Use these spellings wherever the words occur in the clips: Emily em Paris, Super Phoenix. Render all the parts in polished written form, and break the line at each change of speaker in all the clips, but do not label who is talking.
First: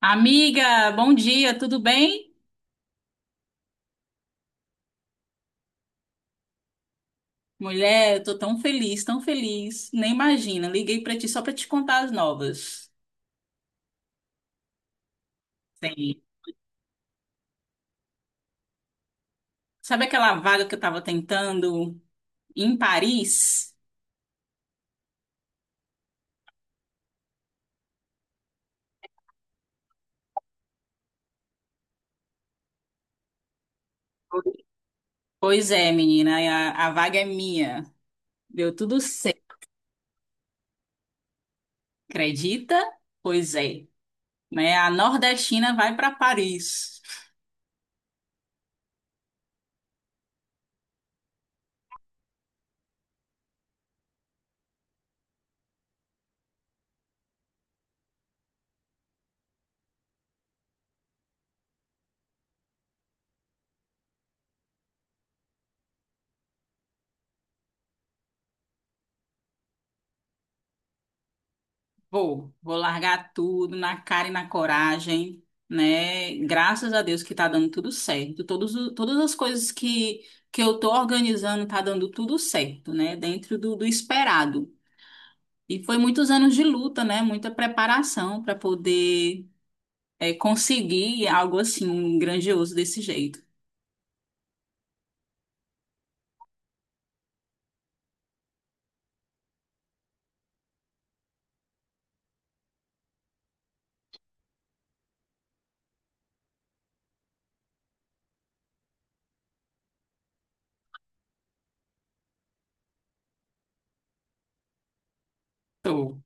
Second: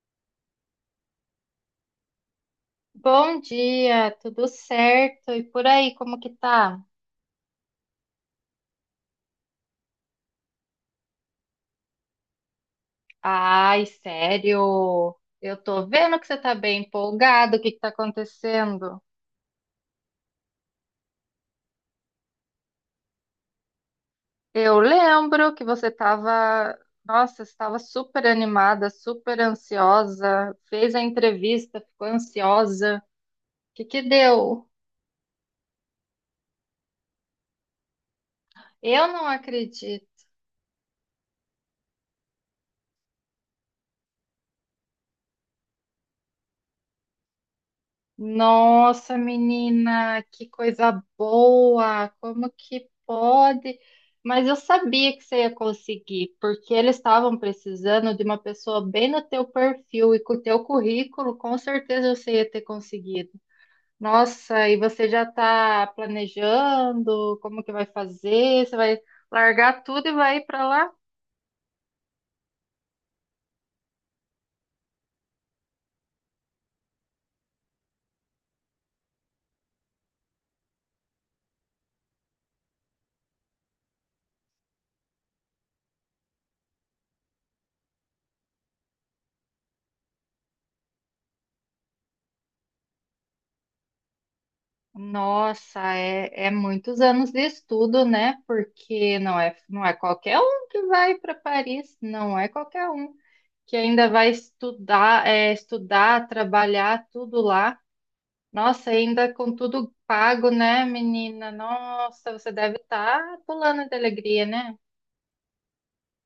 Amiga, bom dia, tudo bem?
Bom dia, tudo certo? E por aí, como que tá?
Mulher, eu tô tão feliz, nem imagina. Liguei pra ti só pra te contar as novas.
Ai, sério? Eu tô vendo
Sim.
que você tá bem empolgado. O que que tá acontecendo?
Sabe aquela vaga que eu tava tentando em Paris?
Eu lembro que você tava, nossa, estava super animada, super ansiosa, fez a entrevista, ficou ansiosa. O que que deu?
Pois é, menina, a vaga é minha. Deu tudo
Eu não
certo,
acredito.
acredita? Pois é, né? A nordestina vai pra Paris.
Nossa, menina, que coisa boa! Como que pode? Mas eu sabia que você ia conseguir, porque eles estavam precisando de uma pessoa bem no teu perfil e com o teu currículo, com certeza você ia ter conseguido. Nossa, e você já está planejando como que vai fazer? Você vai largar tudo e vai ir para lá?
Vou, vou largar tudo na cara e na coragem, né? Graças a Deus que tá dando tudo certo. Todas as coisas que eu tô organizando tá dando tudo certo, né? Dentro do esperado. E foi muitos anos de luta, né? Muita preparação para poder conseguir algo assim, um grandioso desse jeito.
Nossa, é muitos anos de estudo, né? Porque não é qualquer um que vai para Paris, não é qualquer um que ainda vai estudar, é, estudar, trabalhar tudo lá. Nossa, ainda com tudo pago, né, menina? Nossa, você deve estar pulando de alegria, né?
Tô.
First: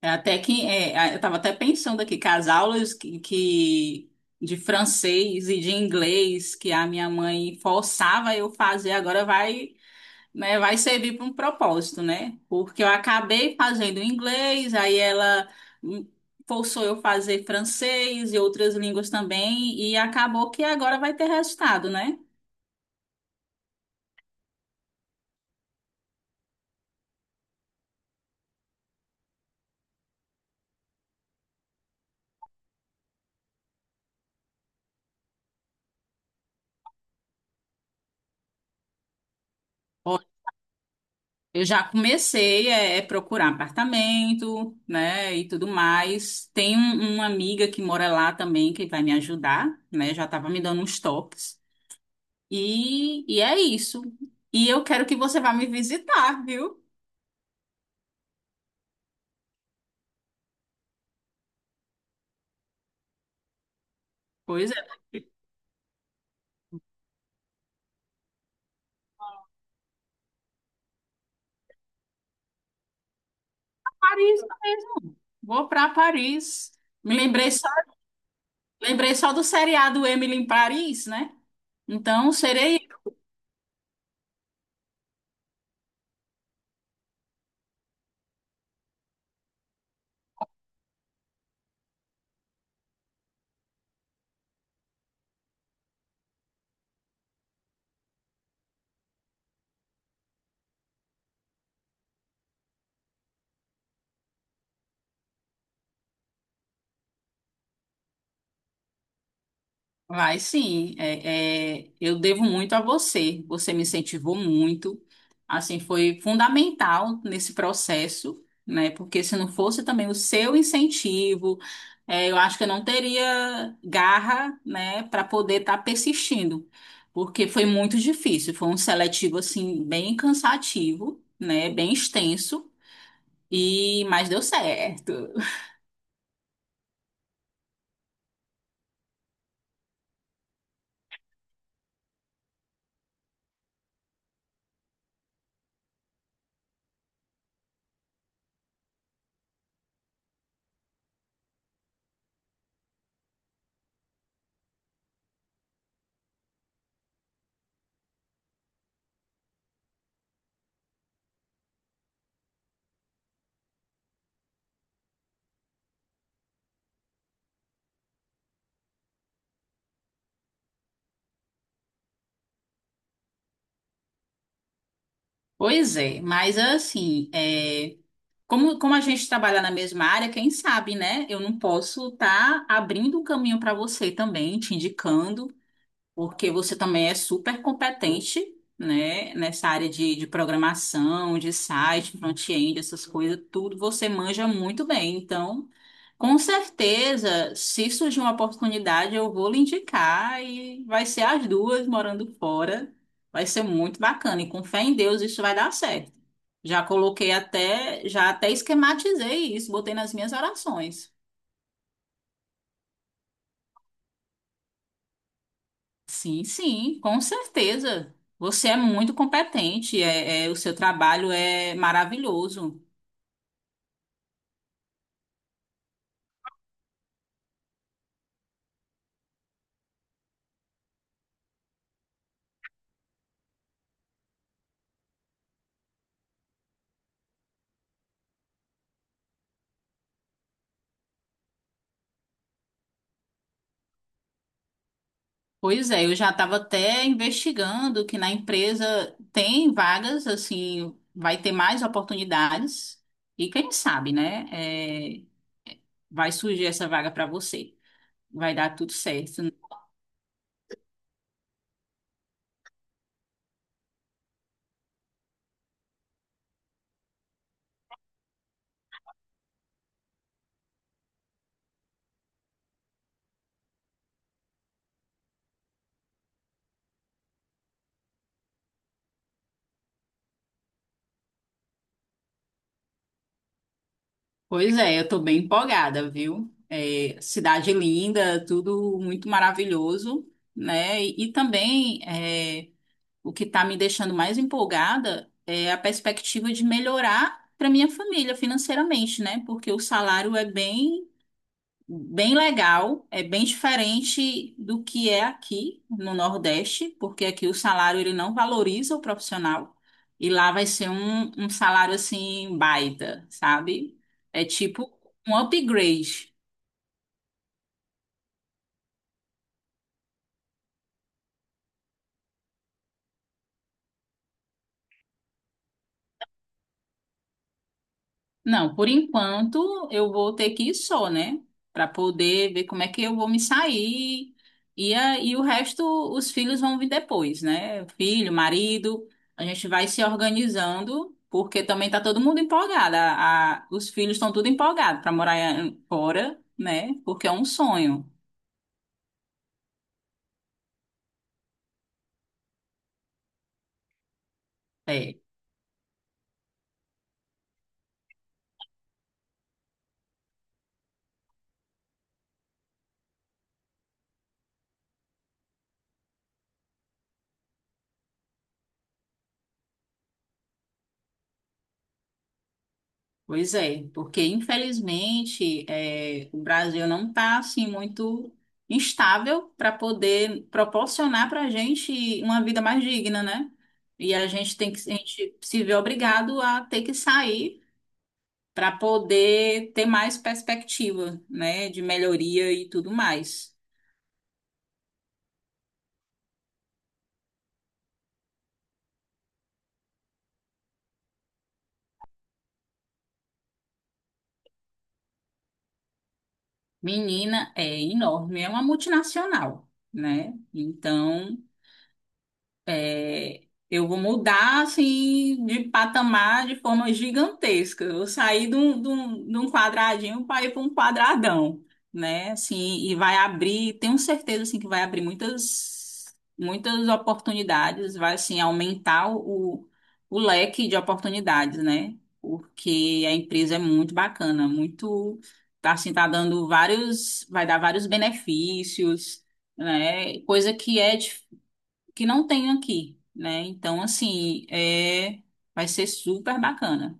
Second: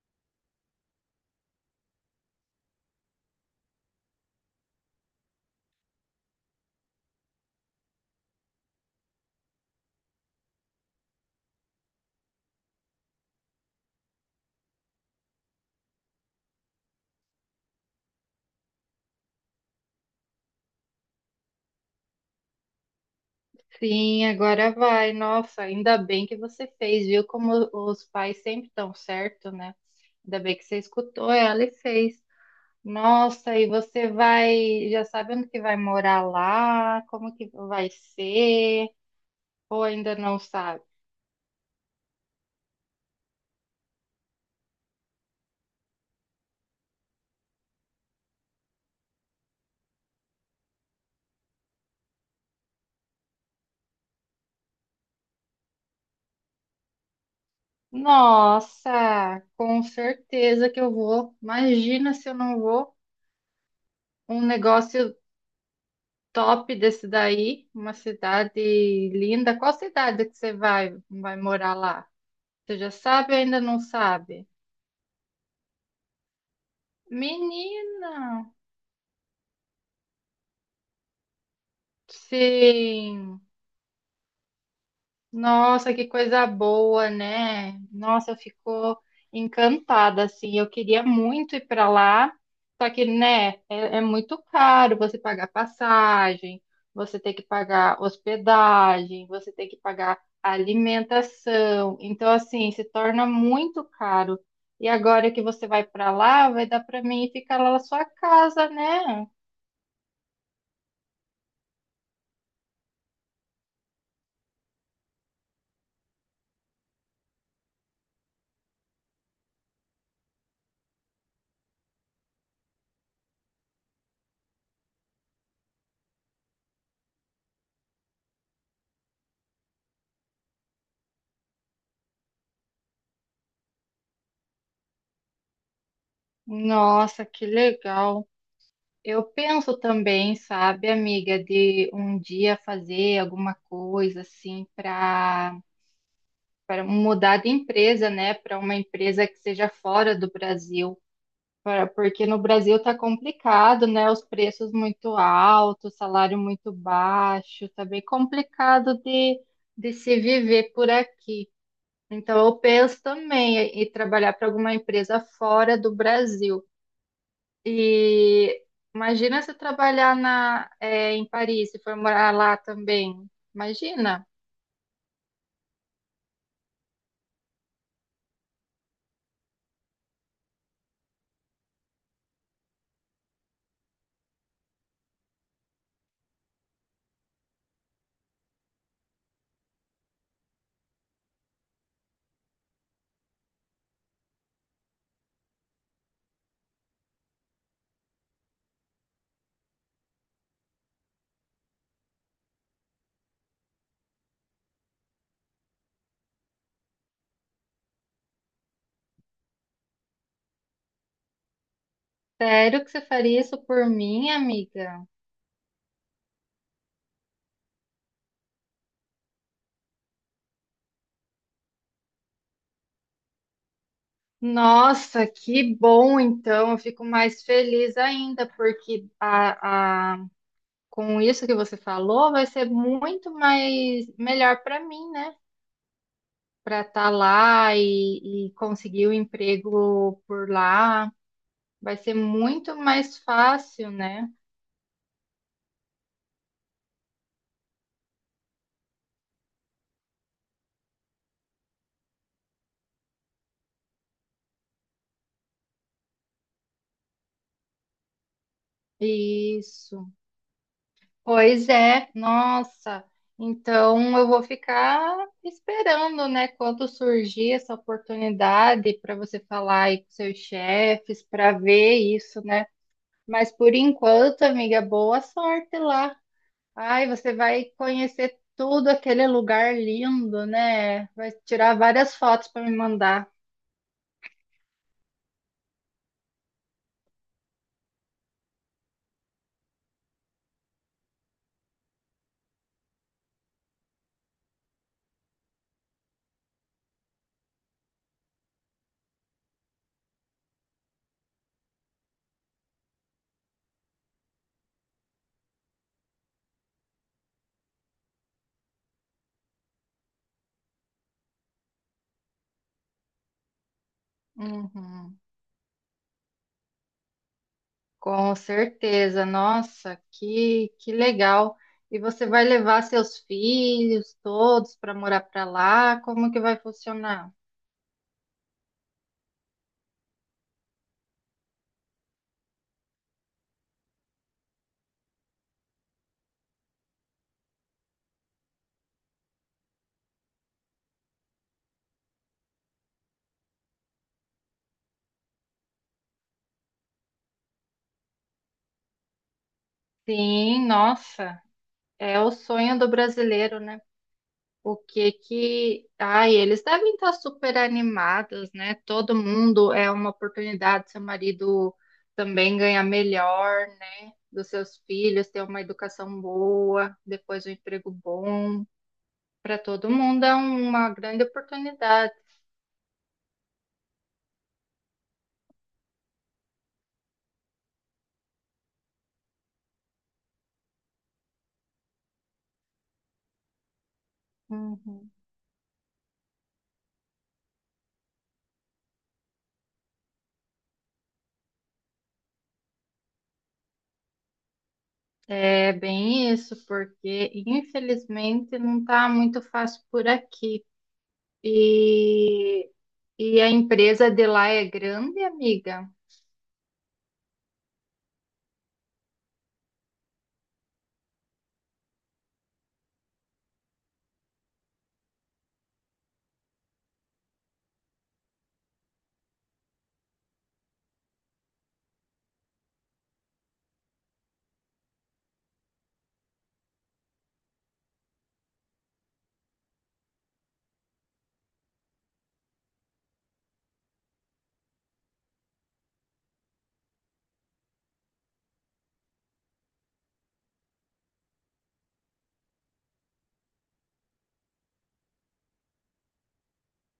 É até que é, a- Eu estava até pensando aqui que as aulas de francês e de inglês que a minha mãe forçava eu fazer agora vai, né, vai servir para um propósito, né? Porque eu acabei fazendo inglês, aí ela hum, forçou eu fazer francês e outras línguas também e acabou que agora vai ter resultado, né?
Sim, agora vai. Nossa, ainda bem que você fez, viu? Como os pais sempre estão certo, né? Ainda bem que você escutou ela e fez. Nossa, e você vai, já sabe onde que vai morar lá? Como que vai ser? Ou ainda não sabe?
Eu já comecei procurar apartamento, né, e tudo mais. Uma amiga que mora lá também que vai me ajudar, né? Já estava me dando uns toques. E é isso. E eu quero que você vá me visitar, viu?
Nossa, com certeza que eu vou. Imagina se eu não vou. Um
Pois é,
negócio top desse daí, uma cidade linda. Qual cidade que você vai morar lá? Você já sabe ou ainda não
Paris
sabe?
mesmo. Vou para Paris. Me
Menina,
lembrei só do seriado Emily em Paris, né? Então serei.
sim. Nossa, que coisa boa, né? Nossa, eu fico encantada, assim. Eu queria muito ir para lá, só que, né, é muito caro você pagar passagem, você tem que pagar hospedagem, você tem que pagar alimentação. Então, assim, se torna muito caro. E agora que você vai para lá, vai dar para mim ficar lá na sua casa, né?
Vai sim, eu devo muito a você. Você me incentivou muito, assim foi fundamental nesse processo, né? Porque se não fosse também o seu incentivo, eu acho que eu não teria garra, né, para poder estar persistindo, porque foi muito difícil. Foi um seletivo assim bem cansativo, né? Bem extenso e mas deu certo.
Nossa, que legal. Eu penso também, sabe, amiga, de um dia fazer alguma coisa assim para mudar de empresa, né, para uma empresa que seja fora do Brasil, pra- porque no Brasil tá complicado, né, os preços muito altos, salário muito baixo, tá bem complicado de se viver por aqui. Então eu penso também em trabalhar para alguma empresa fora do Brasil. E imagina se trabalhar na, é, em Paris, se for morar lá também. Imagina.
Pois é, mas assim, é. Como a gente trabalha na mesma área, quem sabe, né? Eu não posso estar abrindo um caminho para você também, te indicando, porque você também é super competente, né? Nessa área de programação, de site, front-end, essas coisas, tudo você manja muito bem. Então, com certeza, se surgir uma oportunidade, eu vou lhe indicar e vai ser as duas morando fora. Vai ser muito bacana. E com fé em Deus, isso vai dar certo. Já coloquei até, já até esquematizei isso, botei nas minhas orações.
Sério que você faria isso por mim, amiga?
Sim, sim, com certeza. Você é muito competente, o seu trabalho é maravilhoso.
Nossa, que bom então. Eu fico mais feliz ainda, porque com isso que você falou, vai ser muito mais melhor para mim, né? Para estar lá e conseguir o emprego por lá. Vai ser muito mais fácil, né?
Pois é, eu já estava até investigando que na empresa tem vagas, assim, vai ter mais oportunidades. E quem sabe, né? Vai surgir essa vaga para você. Vai dar tudo certo.
Isso. Pois é, nossa. Então eu vou ficar esperando, né, quando surgir essa oportunidade para você falar aí com seus chefes, para ver isso, né? Mas por enquanto, amiga, boa sorte lá. Ai, você vai conhecer tudo aquele lugar lindo, né? Vai tirar várias fotos para me mandar.
Pois é, eu tô bem empolgada, viu? É, cidade linda, tudo muito maravilhoso, né? Também é, o que tá me deixando mais empolgada é a perspectiva de melhorar para minha família financeiramente, né? Porque o salário é bem bem legal, é bem diferente do que é aqui no Nordeste, porque aqui o salário ele não valoriza o profissional e lá vai ser um salário assim baita, sabe? É tipo
Uhum.
um upgrade.
Com certeza, nossa, que legal. E você vai levar seus filhos todos para morar para lá? Como que vai funcionar?
Não, por enquanto eu vou ter que ir só, né? Para poder ver como é que eu vou me sair. E o resto, os filhos vão vir depois, né? Filho, marido, a gente vai se organizando, porque também tá todo mundo empolgado. Os filhos estão tudo empolgados para morar fora, né? Porque é um sonho.
Sim, nossa, é o sonho do brasileiro, né? O que
É.
que. Ai, eles devem estar super animados, né? Todo mundo é uma oportunidade, seu marido também ganhar melhor, né? Dos seus filhos, ter uma educação boa, depois um emprego bom. Para todo mundo é uma grande oportunidade.
Pois é, porque infelizmente o Brasil não está assim muito instável para poder proporcionar para a gente uma vida mais digna, né? E a gente tem que, a
Uhum.
gente se vê obrigado a ter que sair para poder ter mais perspectiva, né, de melhoria e tudo mais.
É bem isso, porque infelizmente não está muito fácil por aqui. E, e a empresa de lá é grande, amiga.
Menina é enorme, é uma multinacional, né? Então é, eu vou mudar assim de patamar de forma gigantesca. Eu saí de um quadradinho para ir para um quadradão, né? Assim, e vai abrir, tenho certeza assim que vai abrir muitas oportunidades, vai assim aumentar o leque de oportunidades, né? Porque a empresa é muito bacana, muito tá assim tá dando vários, vai dar vários benefícios, né? Coisa que é que não tem aqui, né? Então, assim, é, vai ser super bacana.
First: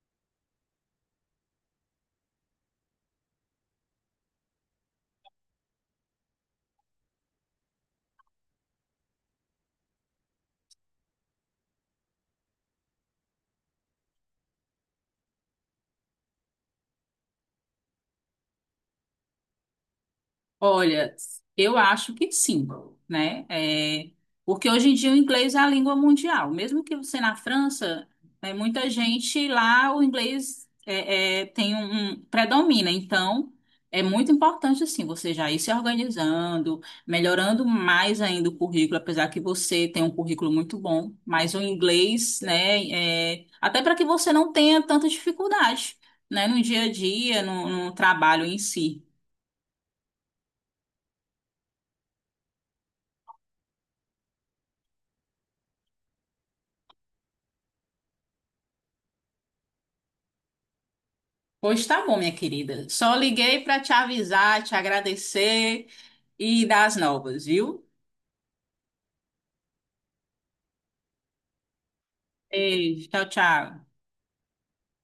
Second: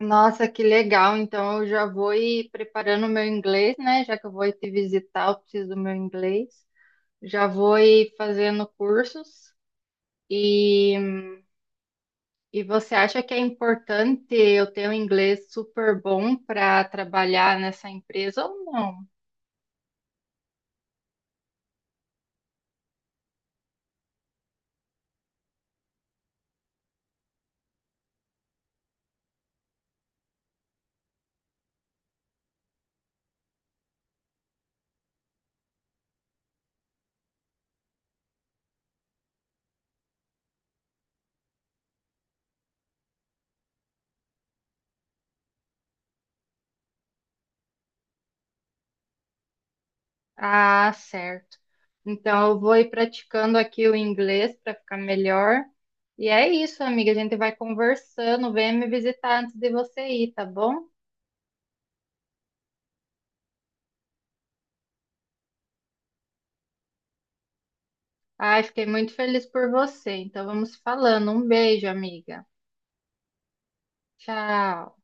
Nossa, que legal! Então eu já vou ir preparando o meu inglês, né? Já que eu vou ir te visitar, eu preciso do meu inglês. Já vou ir fazendo cursos. E, e você acha que é importante eu ter um inglês super bom para trabalhar nessa empresa ou não?
Olha, eu acho que sim, né? É, porque hoje em dia o inglês é a língua mundial. Mesmo que você na França, é, muita gente lá o inglês tem um predomina. Então, é muito importante assim você já ir se organizando, melhorando mais ainda o currículo, apesar que você tem um currículo muito bom, mas o inglês, né? é, até para que você não tenha tanta dificuldade, né? No dia a dia, no trabalho em si.
Ah, certo. Então eu vou ir praticando aqui o inglês para ficar melhor. E é isso, amiga. A gente vai conversando. Vem me visitar antes de você ir, tá bom?
Pois tá bom, minha querida. Só liguei para te avisar, te agradecer e dar as novas, viu?
Ai, fiquei muito feliz por você. Então vamos falando. Um beijo, amiga.
Beijo, tchau, tchau.
Tchau.